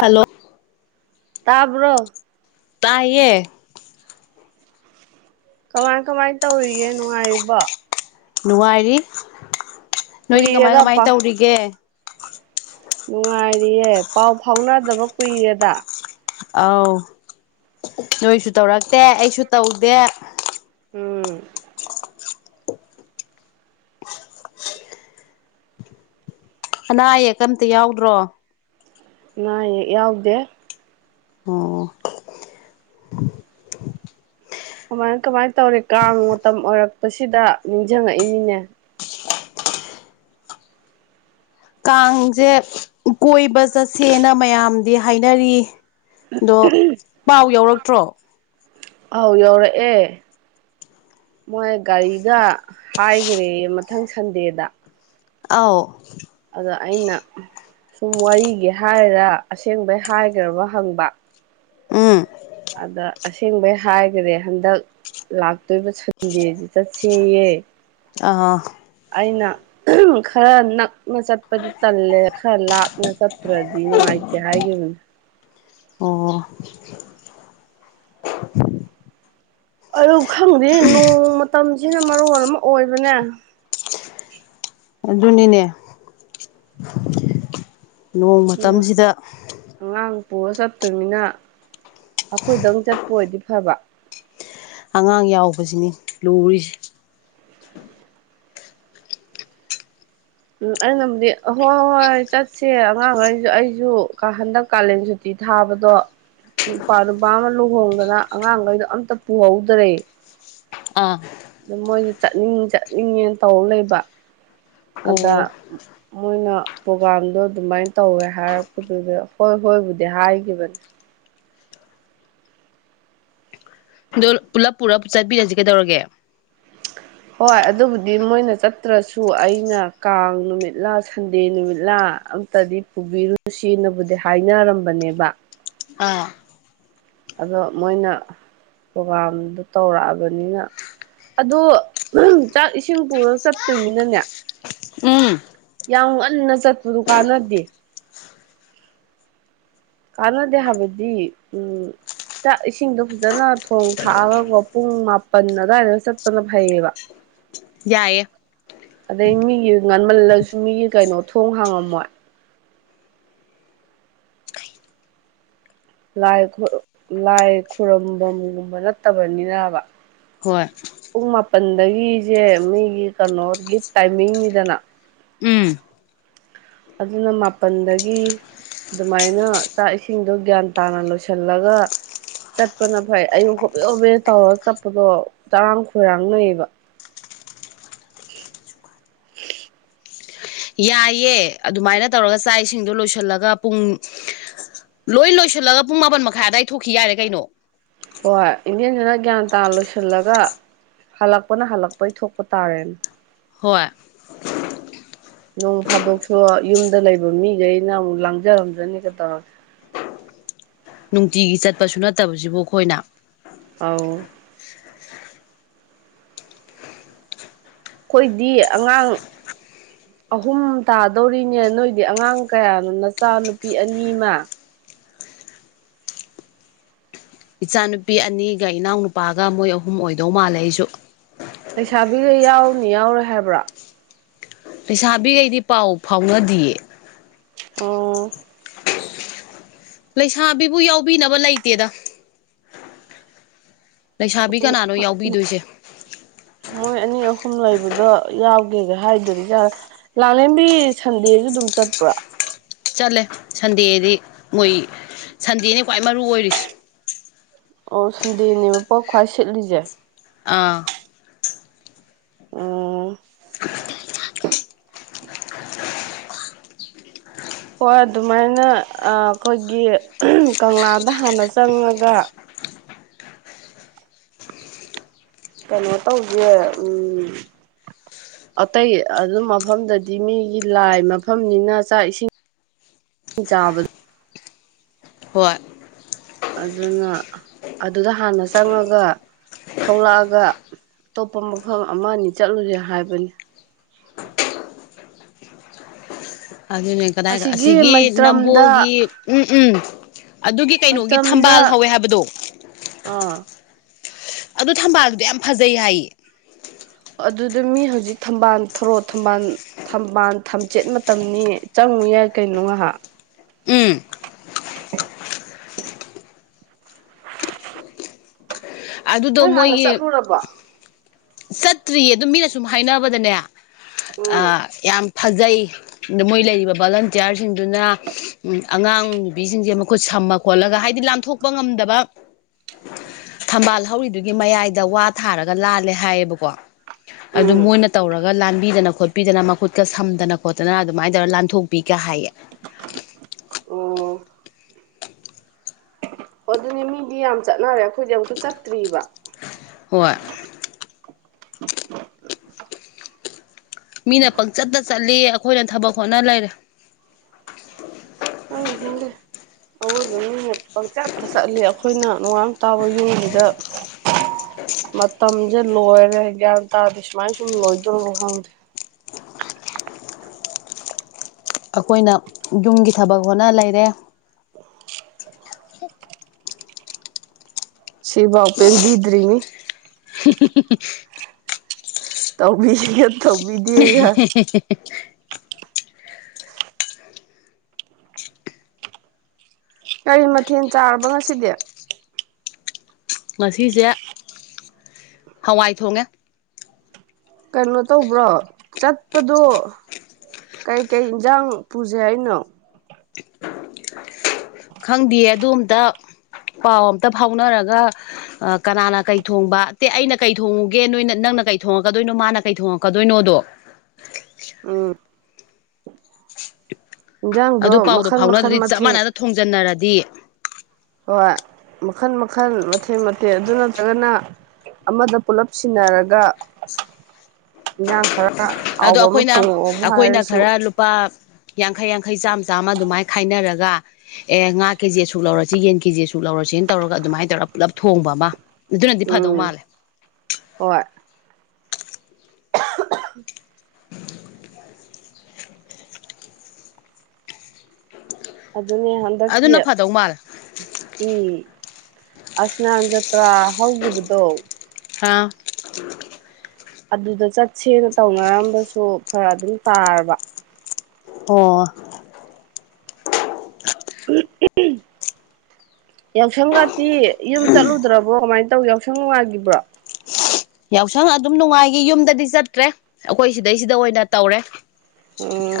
hello ꯇꯥꯕ꯭ꯔꯣ ꯇꯥꯏꯌꯦ ꯀꯃꯥꯏ ꯀꯃꯥꯏ ꯇꯧꯔꯤꯒꯦ ꯅꯨꯡꯉꯥꯏꯔꯤꯕꯣ ꯅꯨꯡꯉꯥꯏꯔꯤ ꯅꯣꯏꯗꯤ ꯀꯃꯥꯏ ꯀꯃꯥꯏ ꯀꯨꯏꯔꯦꯗꯄꯥ ꯇꯧꯔꯤꯒꯦ ꯅꯨꯡꯉꯥꯏꯔꯤꯌꯦ ꯄꯥꯎ ꯐꯥꯎꯅꯗꯕ ꯀꯨꯏꯔꯦꯗ ꯑꯥꯎ ꯅꯣꯏꯁꯨ ꯇꯧꯔꯛꯇꯦ ꯑꯩꯁꯨ ꯇꯧꯗꯦ ꯑꯝ ꯑꯅꯥ ꯑꯌꯦꯛꯀꯝꯇ ꯌꯥꯎꯗ꯭ꯔꯣ ꯑꯅꯥ ꯑꯌꯦꯛ ꯌꯥꯎꯗꯦ ꯑꯣ ꯀꯃꯥꯏ ꯀꯃꯥꯏꯅ ꯇꯧꯔꯤ ꯀꯥꯡ ꯃꯇꯝ ꯑꯣꯏꯔꯛꯄꯁꯤꯗ ꯅꯤꯡꯁꯤꯡꯉꯛꯏꯅꯤꯅꯦ ꯀꯥꯡꯁꯦ ꯀꯣꯏꯕ ꯆꯠꯁꯦꯅ ꯃꯌꯥꯝꯗꯤ ꯍꯥꯏꯅꯔꯤ ꯑꯗꯣ ꯄꯥꯎ ꯌꯥꯎꯔꯛꯇ꯭ꯔꯣ ꯑꯥꯎ ꯌꯧꯔꯛꯑꯦ ꯃꯣꯏ ꯒꯥꯔꯤꯒ ꯍꯥꯏꯈ꯭ꯔꯦ ꯃꯊꯪ ꯁꯟꯗꯦꯗ ꯑꯥꯎ ꯑꯗ ꯑꯩꯅ ꯁꯨꯝ ꯋꯥꯔꯤꯒꯤ ꯍꯥꯏꯔ ꯑꯁꯦꯡꯕꯩ ꯍꯥꯏꯈ꯭ꯔꯕ ꯍꯪꯕ ꯑꯝ ꯑꯗꯥ ꯑꯁꯦꯡꯕꯩ ꯍꯥꯏꯈ꯭ꯔꯦ ꯍꯟꯗꯛ ꯂꯥꯛꯇꯣꯏꯔꯤꯕ ꯁꯟꯗꯦꯁꯤ ꯆꯠꯁꯤꯌꯦ ꯑꯥ ꯑꯩꯅ ꯈꯔ ꯅꯛꯅ ꯆꯠꯄꯗꯤ ꯇꯜꯂꯦ ꯈꯔ ꯂꯥꯞꯅ ꯆꯠꯇ꯭ꯔꯗꯤ ꯅꯨꯡꯉꯥꯏꯇꯦ ꯍꯥꯏ ꯕꯅꯦ [inaudible] ꯑꯣ ꯑꯗꯨ ꯈꯪꯗꯦ ꯅꯣꯡ ꯃꯇꯝꯁꯤꯅ ꯃꯔꯣꯟ ꯑꯃ ꯑꯣꯏꯕꯅꯦ ꯑꯗꯨꯅꯤꯅꯦ ꯅꯣꯡ ꯃꯇꯝꯁꯤꯗ ꯄꯨꯔꯒ ꯆꯠꯇꯣꯏꯅꯤꯅ ꯑꯩꯈꯣꯏꯗꯪ ꯆꯠꯄ ꯑꯣꯏꯗꯤ ꯐꯕ ꯑꯉꯥꯡ ꯌꯥꯎꯕꯁꯤꯅꯤ ꯂꯨꯔꯤꯁꯦ ꯎꯝ ꯑꯩꯅꯕꯨꯗꯤ ꯑꯍꯣꯏ ꯍꯣꯏ ꯆꯠꯁꯦ ꯑꯉꯥꯡꯈꯩꯁꯨ ꯑꯩꯁꯨ ꯍꯟꯗꯛ ꯀꯥꯂꯦꯟ ꯁꯨꯇꯤ ꯊꯥꯕꯗꯣ ꯢꯄꯨꯋꯥ ꯅꯨꯄꯥ ꯑꯃ ꯂꯨꯍꯣꯡꯗꯅ ꯑꯉꯥꯡꯈꯩꯗꯣ ꯑꯝꯇ ꯄꯨꯍꯧꯗ꯭ꯔꯦ ꯑꯥ ꯑꯗꯨ ꯃꯣꯏꯁꯨ ꯆꯠꯅꯤꯡ ꯆꯠꯅꯤꯡꯉꯦꯅ ꯇꯧ ꯂꯩꯕ ꯑꯗꯥ ꯑꯣ ꯃꯣꯏꯅ ꯄ꯭ꯔꯣꯒꯥꯝꯗꯣ ꯑꯗꯨꯃꯥꯏꯅ ꯇꯧꯋꯦ ꯍꯥꯏꯔꯛꯄꯗꯨꯗ ꯍꯣꯏ ꯍꯣꯏꯕꯨꯗꯤ ꯍꯥꯏꯒꯤꯕꯅꯦ ꯑꯗꯣ ꯄꯨꯂꯞ ꯄꯨꯂꯞ ꯆꯠꯄꯤꯔꯁꯤ ꯀꯩꯗꯧꯔꯒꯦ ꯍꯣꯏ ꯑꯗꯨꯕꯨꯗꯤ ꯃꯣꯏꯅ ꯆꯠꯇ꯭ꯔꯁꯨ ꯑꯩꯅ ꯀꯥꯡ ꯅꯨꯃꯤꯠꯂꯥ ꯁꯟꯗꯦ ꯅꯨꯃꯤꯠꯂꯥ ꯑꯝꯇꯗꯤ ꯄꯨꯕꯤꯔꯨꯁꯤ ꯁꯤꯦꯅꯕꯨꯗꯤ ꯍꯥꯏꯅꯔꯝꯕꯅꯦꯕ ꯑꯥ ꯑꯗꯣ ꯃꯣꯏꯅ ꯄ꯭ꯔꯣꯒꯥꯝꯗꯣ ꯇꯧꯔꯛꯑꯕꯅꯤꯅ ꯑꯗꯣ ꯆꯥꯛ ꯏꯁꯤꯡ ꯄꯨꯔꯒ ꯆꯠꯇꯣꯏꯃꯤꯅꯅꯦ ꯎꯝ ꯌꯥꯝ ꯉꯟꯅ ꯆꯠꯄꯗꯨ ꯀꯥꯟꯅꯗꯦ ꯀꯥꯟꯅꯗꯦ ꯍꯥꯕꯗꯤ ꯎꯝ ꯏꯁꯤꯡꯗꯣ ꯐꯖꯅ ꯊꯣꯡ ꯊꯥꯛꯑꯒꯀꯣ ꯄꯨꯡ ꯃꯥꯄꯜ ꯑꯗꯨꯋꯥꯏꯗ ꯆꯠꯄꯅ ꯐꯩꯌꯦꯕ ꯌꯥꯌꯦꯦ ꯑꯗꯩ ꯃꯤꯒꯤ ꯉꯟꯃꯜꯂꯁꯨ ꯃꯤꯒꯤ ꯀꯩꯅꯣ ꯊꯣꯡ ꯍꯥꯡꯉꯝꯃꯣꯏ ꯂꯥꯏ ꯂꯥꯏ ꯈꯨꯔꯨꯝꯐꯝꯒꯨꯝꯕ ꯅꯠꯇꯕꯅꯤꯅꯕ ꯍꯣꯏ ꯄꯨꯡ ꯃꯥꯄꯜꯗꯒꯤꯁꯦ ꯃꯤꯒꯤ ꯀꯩꯅꯣ ꯇꯥꯏꯃꯤꯡꯅꯤꯗꯅ ꯎꯝ ꯑꯗꯨꯅ ꯃꯥꯄꯜꯗꯒꯤ ꯑꯗꯨꯃꯥꯏꯅ ꯆꯥꯛ ꯏꯁꯤꯡꯗꯣ ꯒ꯭ꯌꯥꯟ ꯇꯥꯅ ꯂꯣꯏꯁꯤꯜꯂꯒ ꯆꯠꯄꯅ ꯐꯩ ꯑꯌꯨꯛ ꯍꯣꯕꯦ ꯍꯣꯕꯦ ꯇꯧꯔꯒ ꯆꯠꯄꯗꯣ ꯆꯔꯥꯡ ꯈꯣꯏꯔꯥꯡ ꯂꯩꯌꯦꯕ ꯎ ꯎ [unintelligible] ꯌꯥꯏꯌꯦ ꯑꯗꯨꯃꯥꯏꯅ ꯇꯧꯔꯒ ꯆꯥꯛ ꯏꯁꯤꯡꯗꯣ ꯂꯣꯏꯁꯤꯜꯂꯒ ꯄꯨꯡ ꯂꯣꯏ ꯂꯣꯏꯁꯤꯜꯂꯒ ꯄꯨꯡ ꯃꯥꯄꯟ ꯃꯈꯥꯏ ꯑꯋꯥꯏ ꯊꯣꯛꯈꯤ ꯌꯥꯏꯔꯦ ꯀꯩꯅꯣ ꯍꯣꯏ ꯏꯟꯅꯦꯦꯟꯗꯨꯅ ꯒ꯭ꯌꯥꯟ ꯇꯥ ꯂꯣꯏꯁꯤꯜꯂꯒ ꯍꯜꯂꯛꯄꯅ ꯍꯜꯂꯛꯄꯩ ꯊꯣꯛꯄ ꯇꯥꯔꯦꯅꯦ ꯍꯣꯏ ꯅꯣꯡ ꯐꯥꯗꯣꯛꯁꯨ ꯌꯨꯝꯗ ꯂꯩꯕ ꯃꯤꯈꯩꯅ ꯑꯃꯨꯛ ꯂꯥꯡꯖꯔꯝꯗ꯭ꯔꯅꯤꯒ ꯇꯧꯔꯒꯦ ꯅꯨꯡꯇꯤꯒꯤ ꯆꯠꯄꯁꯨ ꯅꯠꯇꯕꯁꯤꯕꯨ ꯑꯩꯈꯣꯏꯅ ꯑ ꯑꯩꯈꯣꯏꯗꯤ ꯑꯉꯥꯡ ꯑꯍꯨꯝ ꯇꯥꯗꯧꯔꯤꯅꯦ ꯅꯣꯏꯗꯤ ꯑꯉꯥꯡ ꯀꯌꯥꯅꯣ ꯅꯆꯥ ꯅꯨꯄꯤ ꯑꯅꯤꯃ ꯏꯆꯥꯅꯨꯄꯤ ꯑꯅꯤꯒ ꯏꯅꯥꯎꯅꯨꯄꯥꯒ ꯃꯣꯏ ꯑꯍꯨꯝ ꯑꯣꯏꯗꯧ ꯃꯥꯜꯂꯦ ꯑꯩꯁꯨ ꯂꯩꯩꯁꯥꯕꯤꯈ ꯌꯥꯎꯅꯤ ꯌꯥꯎꯔꯦ ꯍꯥꯏꯕ꯭ꯔꯥ ꯂꯩꯩꯁꯥꯕꯤꯈꯩꯗꯤ ꯄꯥꯎ ꯐꯥꯎꯅꯗꯌꯦ ꯑꯣ ꯂꯩꯁꯥꯕꯤꯕꯨ ꯌꯥꯎꯕꯤꯅꯕ ꯂꯩꯇꯦꯗ ꯂꯩꯁꯥꯕꯤ ꯀꯅꯥꯅꯣ ꯌꯥꯎꯕꯤꯗꯣꯏꯁꯦ ꯃꯣꯏ ꯑꯅꯤ ꯑꯍꯨꯝ ꯂꯩꯕꯗꯣ ꯌꯥꯎꯒꯦꯒ ꯍꯥꯏꯗꯗꯤ ꯌꯥꯔ ꯂꯥꯛꯂꯦꯝꯦꯝꯕꯤ ꯁꯟꯗꯦꯁꯨꯝ ꯂꯝꯣꯡꯆꯠꯄ꯭ꯔꯥ ꯆꯠꯂꯦ ꯁꯟꯗꯦꯗꯤ ꯃꯣꯏ ꯁꯟꯗꯦꯅꯤ ꯈ꯭ꯋꯥꯏ ꯃꯔꯨ ꯑꯣꯏꯔꯤꯁꯦ ꯑꯣ ꯁꯟꯗꯦꯅꯦꯕ ꯄꯣꯛ ꯈ꯭ꯋꯥꯏ ꯁꯤꯠꯂꯤꯁꯦ ꯑꯥ ꯑ ꯍꯣꯏ ꯑꯗꯨꯃꯥꯏꯅ ꯑꯩꯈꯣꯏꯒꯤ ꯀꯪꯂꯥꯗ ꯍꯥꯟꯅ ꯆꯪꯉꯒ ꯀꯩꯅꯣ ꯇꯧꯒꯦ ꯎꯝ ꯑꯇꯩ ꯑꯗꯨ ꯃꯐꯝꯗꯗꯤ ꯃꯤꯒꯤ ꯂꯥꯏ ꯃꯐꯝꯅꯤꯅ ꯆꯥꯛ ꯏꯁꯤꯡ ꯆꯥꯕ ꯍꯣꯏ ꯑꯗꯨꯅ ꯑꯗꯨꯗ ꯍꯥꯟꯅ ꯆꯪꯉꯒ ꯊꯣꯛꯂꯛꯑꯒ ꯑꯇꯣꯞꯄ ꯃꯐꯝ ꯑꯃꯅꯤ ꯆꯠꯂꯨꯁꯦ ꯍꯥꯏꯕꯅꯤ ꯑꯗꯨꯅꯦ ꯀꯗꯥꯏ ꯑꯁꯤꯒꯤ ꯅꯝꯕꯣꯜꯒꯤ ꯎꯝ ꯎꯝ ꯑꯗꯨꯒꯤ ꯀꯩꯅꯣꯒꯤ ꯃꯩꯇ꯭ꯔꯝꯗ ꯊꯝꯕꯥꯜ ꯍꯧꯋꯦ ꯍꯥꯏꯕꯗꯣ ꯑꯥ ꯑꯗꯨ ꯊꯝꯕꯥꯜꯗꯨꯗꯤ ꯌꯥꯝ ꯐꯖꯩ ꯍꯥꯏꯌꯦ ꯑꯗꯨꯗ ꯃꯤ ꯍꯧꯖꯤꯛ ꯊꯝꯕꯥꯜ ꯊꯧꯣꯔꯣ ꯊꯝꯕꯥꯜ ꯊꯝꯕꯥꯜ ꯊꯝꯆꯦꯠ ꯃꯇꯝꯅꯤ ꯪꯉ ꯌꯥꯏ ꯀꯩꯅꯣ ꯉꯍꯥꯛ ꯎꯝ ꯑꯗꯨꯗꯣ ꯅꯣꯏ ꯍꯥꯟꯅ ꯃꯣꯏꯒꯤ ꯆꯠꯂꯨꯔꯕꯣ ꯆꯠꯇ꯭ꯔꯤꯌꯦ ꯑꯗꯨ ꯃꯤꯅ ꯁꯨꯝ ꯍꯥꯏꯅꯕꯗꯅꯦ ꯎꯝ ꯌꯥꯝ ꯐꯖꯩ ꯑꯗ ꯃꯣꯏ ꯂꯩꯔꯤꯕ ꯚꯣꯂꯟꯇꯤꯌꯥꯔꯁꯤꯡꯗꯨꯅ ꯑꯉꯥꯡ ꯅꯨꯕꯤꯁꯤꯡꯁꯦ ꯃꯈꯨꯠ ꯊꯝꯃ ꯈꯣꯠꯂꯒ ꯍꯥꯏꯗꯤ ꯂꯥꯟꯊꯣꯛꯄ ꯉꯝꯗꯕ ꯊꯝꯕꯥꯜ ꯍꯧꯔꯤꯗꯨꯒꯤ ꯃꯌꯥꯏꯗ ꯋꯥ ꯊꯥꯔꯒ ꯂꯥꯜꯂꯦ ꯍꯥꯏꯌꯦꯕꯀꯣ ꯀꯣ ꯑꯗꯨ ꯎꯝ ꯃꯣꯏꯅ ꯇꯧꯔꯒ ꯒ ꯂꯥꯟꯕꯤꯗꯅ ꯈꯣꯠꯄꯤꯗꯅ ꯃꯈꯨꯠꯀ ꯁꯝꯗꯅ ꯈꯣꯠꯇꯅ ꯑꯗꯨꯃꯥꯏꯅ ꯇꯧꯔꯒ ꯂꯥꯟꯊꯣꯛꯄꯤ ꯀꯥꯏ ꯑꯣ ꯑꯣ ꯑꯗꯨꯅꯦ ꯃꯤꯗꯤ ꯌꯥꯝ ꯆꯠꯅꯔꯦ ꯑꯩꯈꯣꯏꯗꯤ ꯑꯝꯛꯇ ꯆꯠꯇ꯭ꯔꯤꯕ ꯍꯣꯏ [inaudible] ꯃꯤꯅ ꯄꯪꯆꯠꯇ ꯆꯠꯂꯤ ꯑꯩꯈꯣꯏꯅ ꯊꯕꯛ ꯍꯣꯠꯅ ꯂꯩꯔꯦ ꯍꯗ ꯑꯋꯣꯏꯕ ꯃꯤꯅ ꯄꯪꯆꯥꯠꯇ ꯆꯠꯂꯤ ꯑꯩꯈꯣꯏꯅ ꯅꯨꯡꯉ ꯇꯥꯕ ꯌꯣꯟꯕꯗ ꯃꯇꯝꯁꯦ ꯂꯣꯏꯔꯦ ꯒ꯭ꯌꯥꯟ ꯇꯥꯔꯗꯤ ꯁꯨꯃꯥꯏ ꯁꯨꯝ ꯂꯣꯏꯗꯣꯏ ꯈꯪꯗꯦ [inaudible] ꯑꯩꯈꯣꯏꯅ ꯌꯨꯝꯒꯤ ꯊꯕꯛ ꯍꯣꯠꯅ ꯂꯩꯔꯦ ꯁꯤꯕꯥꯄꯦꯟꯕꯤꯗ꯭ꯔꯤꯅꯤ [inaudible] ꯇꯧꯕꯤꯒ ꯇꯧꯕꯤꯗꯤꯒ ꯀꯔꯤ ꯃꯊꯦꯜ ꯆꯥꯔꯕ ꯉꯁꯤꯗꯤ ꯉꯁꯤꯁꯦ ꯍꯋꯥꯏ ꯊꯣꯡꯉꯦ ꯀꯩꯅꯣ ꯇꯧꯕ꯭ꯔꯣ ꯆꯠꯄꯗꯣ ꯀꯩꯀꯩ ꯏꯟꯁꯥꯡ ꯄꯨꯁꯦ ꯑꯩꯅꯣ ꯈꯪꯗꯦꯌꯦ ꯑꯗꯨꯗ ꯑꯝꯇ ꯄꯥꯎ ꯑꯝꯇ ꯐꯥꯎꯅꯔꯒ ꯀꯅꯥꯅ ꯀꯩ ꯊꯣꯡꯕ ꯑꯇꯦ ꯑꯩꯅ ꯀꯩ ꯊꯣꯡꯉꯨꯒꯦ ꯅꯣꯏꯅ ꯅꯪ ꯅꯪꯅ ꯀꯩ ꯊꯣꯉꯛꯀꯗꯣꯏꯅꯣ ꯃꯥꯅ ꯀꯩ ꯊꯣꯉꯛꯀꯗꯣꯏꯅꯣꯗꯣ ꯎꯝ ꯑꯗꯨ ꯏꯟꯖꯥꯡꯗꯣ ꯄꯥꯎꯗꯣ ꯃꯈꯜ ꯐꯥꯎꯅ ꯃꯈꯜ ꯑꯗꯨꯗꯤ ꯆꯞ ꯃꯊꯦꯜ ꯃꯥꯟꯅꯅ ꯊꯣꯡꯖꯤꯟꯅꯔꯗꯤ ꯍꯣꯏ ꯃꯈꯜ ꯃꯈꯜ ꯃꯊꯦꯜ ꯃꯊꯦꯛ ꯑꯗꯨ ꯅꯠꯇ꯭ꯔꯒꯅ ꯑꯃꯗ ꯄꯨꯂꯞ ꯁꯤꯟꯅꯔꯒ ꯏꯟꯉꯥꯡ ꯈꯔ ꯑꯗꯣ ꯍꯥꯎꯕ ꯑꯃ ꯑꯩꯈꯣꯏꯅ ꯊꯣꯡꯉꯛꯑꯣꯕꯨ ꯑꯩꯈꯣꯏꯅ ꯍꯥꯏꯔꯁꯨ ꯈꯔ ꯂꯨꯄꯥ ꯌꯥꯡꯈꯩ ꯌꯥꯡꯈꯩ ꯆꯥꯝꯃ ꯆꯥꯝꯃ ꯑꯗꯨꯃꯥꯏꯅ ꯈꯥꯏꯅꯔꯒ ꯑꯦ ꯉꯥ ꯀꯦꯖꯤ ꯑꯁꯨꯛ ꯂꯧꯔꯁꯤ ꯌꯦꯟ ꯀꯦꯖꯤ ꯑꯁꯨꯛ ꯂꯧꯔꯁꯤꯦꯅ ꯇꯧꯔꯒ ꯑꯗꯨꯃꯥꯏꯅ ꯇꯧꯔꯒ ꯄꯨꯂꯞ ꯊꯣꯡꯕ ꯃ ꯑꯗꯨꯅꯗꯤ ꯐꯥꯗꯧ ꯎꯝ ꯃꯥꯜꯂꯦ ꯍꯣꯏ [inaudible] ꯑꯗꯨꯅꯦ ꯍꯟꯗꯛꯀꯤ ꯑꯗꯨꯅ ꯐꯗꯧ ꯃꯥꯜꯂꯦ ꯏ ꯑꯁꯅꯥꯟ ꯖꯇ꯭ꯔꯥ ꯍꯧꯈꯤꯕꯗꯣ ꯍꯥꯥ ꯑꯗꯨꯗ ꯆꯠꯁꯦꯅ ꯇꯧꯅꯔꯝꯕꯁꯨ ꯐꯔ ꯑꯗꯨꯝ ꯇꯥꯔꯕ ꯑꯣ [inaudible] ꯌꯥꯎꯁꯪꯒꯥꯇꯤ ꯌꯨꯝ ꯆꯠꯂꯨꯗ꯭ꯔꯕꯣ ꯀꯃꯥꯏꯅ ꯇꯧ ꯌꯥꯎꯁꯪ ꯅꯨꯡꯉꯥꯏꯕ꯭ꯔꯣ ꯌꯥꯎꯁꯪ ꯑꯗꯨꯝ ꯅꯨꯡꯉꯥꯏꯈꯤ ꯌꯨꯝꯗꯗꯤ ꯆꯠꯇ꯭ꯔꯦ ꯑꯩꯈꯣꯏ ꯁꯤꯗꯩꯁꯤꯗ ꯑꯣꯏꯅ ꯇꯧꯔꯦ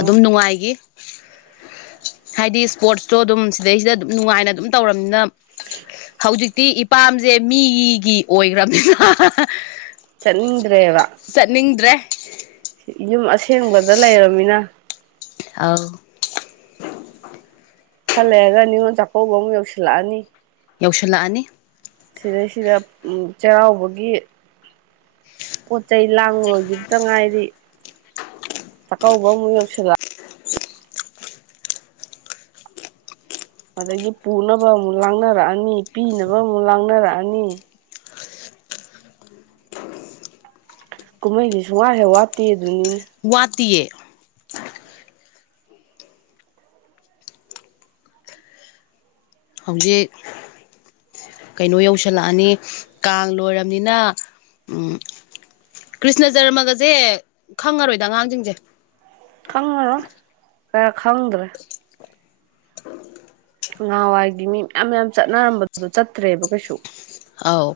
ꯑꯗꯨꯝ ꯅꯨꯡꯉꯥꯏꯈꯤ ꯍꯥꯏꯗꯤ ꯏꯁꯄꯣꯔꯠꯁꯇꯣ ꯑꯗꯨꯝ ꯁꯤꯗꯩꯁꯤꯗ ꯑꯗꯨꯝ ꯅꯨꯡꯉꯥꯏꯅ ꯑꯗꯨꯝ ꯇꯧꯔꯕꯝꯅꯤꯅ ꯍꯧꯖꯤꯛꯇꯤ ꯏꯄꯥꯝꯁꯦ ꯃꯤꯒꯤ ꯑꯣꯏꯈ꯭ꯔꯕꯅꯤꯅ ꯆꯠꯅꯤꯡꯗ꯭ꯔꯦꯕ ꯆꯠꯅꯤꯡꯗ꯭ꯔꯦ ꯌꯨꯝ ꯑꯁꯦꯡꯕꯗ ꯂꯩꯔꯕꯃꯤꯅ ꯑꯥꯎ ꯈꯜꯂꯛꯑꯒ ꯅꯤꯉꯣꯜ ꯆꯥꯛꯀꯧꯕ ꯑꯃꯨꯛ ꯌꯧꯁꯤꯜꯂꯛꯑꯅꯤ ꯌꯧꯁꯤꯜꯂꯛꯑꯅꯤ ꯁꯤꯗꯩꯁꯤꯗ ꯆꯩꯔꯥꯎꯕꯒꯤ ꯄꯣꯠ ꯆꯩ ꯂꯥꯡꯉꯕꯒꯤꯇ ꯉꯥꯏꯔꯤ ꯆꯀꯥꯎꯕ ꯑꯃ ꯌꯧꯁꯤꯂꯥ ꯑꯗꯒꯤ ꯄꯨꯅꯕ ꯑꯃꯨꯛ ꯂꯥꯡꯅꯔꯛꯑꯅꯤ ꯄꯤꯅꯕ ꯑꯃꯨꯛ ꯂꯥꯡꯅꯔꯛꯑꯅꯤ ꯀꯨꯝꯍꯩꯁꯤ ꯁꯨꯡ ꯋꯥꯔꯦ ꯋꯥꯠꯇꯦ ꯑꯗꯨꯅꯤꯅ ꯋꯥꯇꯌꯦ ꯍꯧꯖꯤꯛ ꯀꯩꯅꯣ ꯌꯧꯁꯤꯜꯂꯛꯑꯅꯤ ꯀꯥꯡ ꯂꯣꯏꯔꯕꯅꯤꯅ ꯀ꯭ꯔꯤꯁꯅ ꯖꯔꯃꯒꯁꯦ ꯈꯪꯉꯔꯣꯏꯗ ꯑꯉꯥꯡꯁꯤꯡꯁꯦ ꯈꯪꯉꯔ ꯀ ꯈꯪꯗ꯭ꯔꯦ ꯅꯍꯥꯟꯋꯥꯏꯒꯤ ꯃꯤ ꯃꯌꯥꯝ ꯃꯌꯥꯝ ꯆꯠꯅꯔꯝꯕꯗꯨꯗꯣ ꯆꯠꯇ꯭ꯔꯦꯕ ꯀꯩꯁꯨ ꯑꯥꯎ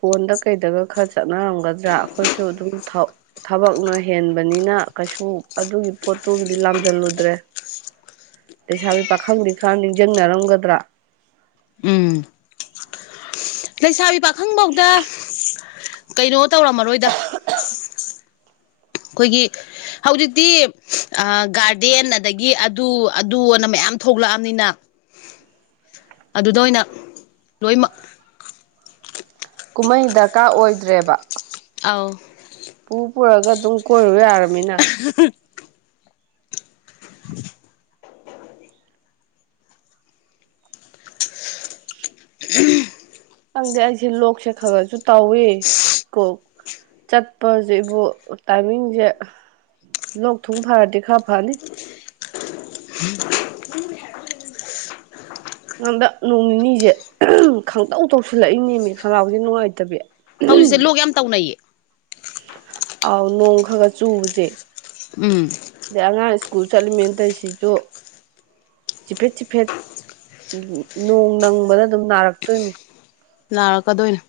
ꯀꯣꯟꯗ ꯀꯩꯗꯒ ꯈꯔ ꯆꯠꯅꯔꯝꯒꯗ꯭ꯔꯥ ꯑꯩꯈꯣꯏꯁꯨ ꯑꯗꯨꯝ ꯊꯕꯛꯅ ꯍꯦꯟꯕꯅꯤꯅ ꯀꯩꯁꯨ ꯑꯗꯨꯒꯤ ꯄꯣꯠꯇꯨꯗꯤ ꯂꯥꯝꯁꯤꯜꯂꯨꯗ꯭ꯔꯦ [inaudible] ꯂꯩꯁꯥꯕꯤ ꯄꯥꯈꯪꯗꯤ ꯈꯔ ꯅꯤꯡꯁꯤꯡꯅꯔꯝꯒꯗ꯭ꯔꯥ ꯎꯝ ꯂꯩꯁꯥꯕꯤ ꯄꯥꯈꯪꯐꯧꯗ ꯀꯩꯅꯣ ꯇꯧꯔꯝꯃꯔꯣꯏꯗ ꯑꯩꯈꯣꯏꯒꯤ ꯍꯧꯖꯤꯛꯇꯤ ꯒꯥꯔꯗꯦꯟ ꯑꯗꯒꯤ ꯑꯗꯨ ꯑꯗꯨ ꯑꯅ ꯃꯌꯥꯝ ꯌꯥꯝ ꯊꯣꯛꯂꯛꯑꯕꯅꯤꯅ ꯑꯗꯨꯗ ꯑꯣꯏꯅ ꯂꯣꯏꯃꯛ ꯀꯨꯝꯍꯩ ꯗꯔꯀꯥꯔ ꯑꯣꯏꯗ꯭ꯔꯦꯕ ꯑꯥꯎ ꯄ ꯄꯨ ꯄꯨꯂꯒ ꯑꯗꯨꯝ ꯀꯔꯕꯦ ꯌꯥꯔ ꯑꯍꯍ [inaudible] ꯈꯪꯗꯦ ꯑꯩꯁꯦ ꯂꯣꯛꯁꯦ ꯈꯔꯔꯁꯨ ꯇꯧꯋꯦ ꯀꯣꯛ ꯆꯠꯄꯁꯤꯕꯨ ꯇꯥꯏꯃꯤꯡꯁꯦ ꯂꯣꯛ ꯊꯨꯡ ꯐꯥꯔꯗꯤ ꯈꯔ ꯐꯅꯤ ꯅꯟꯗꯛ ꯅꯣꯡ ꯅꯤꯅꯤꯁꯦ ꯈꯪꯇꯧ ꯇꯧꯁꯤꯜꯂꯛꯏꯅꯦꯃꯤ ꯈꯪꯅꯥꯥꯎꯁꯦ ꯅꯨꯡꯉꯥꯏꯇꯕꯤ ꯍꯧꯖꯤꯛꯁꯦ ꯂꯣꯛ ꯌꯥꯝ ꯇꯧꯅꯩꯌꯦ ꯑꯥꯎ ꯅꯣꯡ ꯈ ꯈ ꯆꯨꯕꯁꯦ ꯎꯝ ꯑꯗꯩ ꯑꯉꯥꯡ ꯁ꯭ꯀꯨꯜ ꯆꯠꯂꯤꯃꯤꯦꯟꯗ ꯁꯤꯁꯨ ꯆꯤꯐꯦꯠ ꯆꯤꯐꯦꯠ ꯅꯣꯡ ꯅꯪꯕꯗ ꯑꯗꯨꯝ ꯅꯥꯔꯛꯇꯣꯏꯅꯤ ꯂꯅꯥꯔꯛꯀꯗꯣꯏꯅꯦ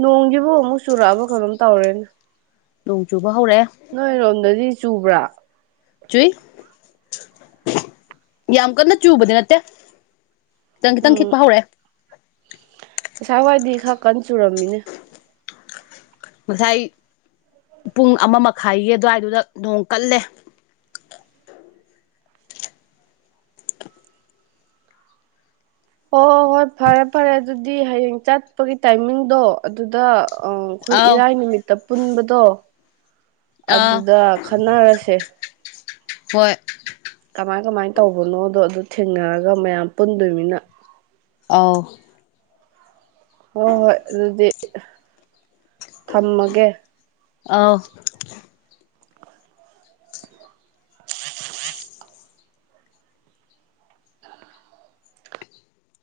ꯅꯣꯡꯒꯤꯕꯨ ꯑꯃꯨꯛ ꯆꯨꯔꯛꯑꯕ ꯀꯩꯅꯣꯝ ꯇꯧꯔꯦꯅ ꯅꯣꯡ ꯆꯨꯕ ꯍꯧꯔꯛꯑꯦ ꯅꯣꯏꯔꯣꯝꯗꯗꯤ ꯆꯨꯕ꯭ꯔꯥ ꯇ꯭ꯨꯏ ꯌꯥꯝ ꯀꯟꯅ ꯆꯨꯕꯗꯤ ꯅꯠꯇꯦ ꯈꯤꯇꯪ ꯈꯤꯇꯪ ꯈꯤꯛꯄ ꯍꯧꯔꯛꯑꯦ ꯄꯁꯥꯋꯥꯏꯗꯤ ꯈꯔ ꯀꯟ ꯆꯨꯔꯝꯃꯤꯅꯦ ꯉꯁꯥꯏ ꯄꯨꯡ ꯑꯃ ꯃꯈꯥꯏꯒꯤ ꯑꯗꯨꯋꯥꯏꯗꯨꯗ ꯅꯣꯡ ꯀꯜꯂꯦ ꯍꯣꯏ ꯍꯣꯏ ꯐꯔꯦ ꯐꯔꯦ ꯑꯗꯨꯗꯤ ꯍꯌꯦꯡ ꯆꯠꯄꯒꯤ ꯇꯥꯏꯃꯤꯡꯗꯣ ꯑꯗꯨꯗ ꯑ ꯑꯩꯈꯣꯏ ꯑꯥꯎ ꯏꯔꯥꯏ ꯅꯨꯃꯤꯠꯇ ꯄꯨꯟꯕꯗꯣ ꯑꯥ ꯑꯗꯨꯗ ꯈꯟꯅꯔꯁꯦ ꯍꯣꯏ ꯇꯧꯕꯅꯣ ꯑꯗꯣ ꯑꯗꯨ ꯊꯦꯡꯅꯔꯒ ꯃꯌꯥꯝ ꯄꯨꯟꯗꯣꯏꯃꯤꯅ ꯑꯥꯎ ꯍꯣꯏ ꯍꯣꯏ ꯑꯗꯨꯗꯤ ꯊꯝꯃꯒꯦ ꯑ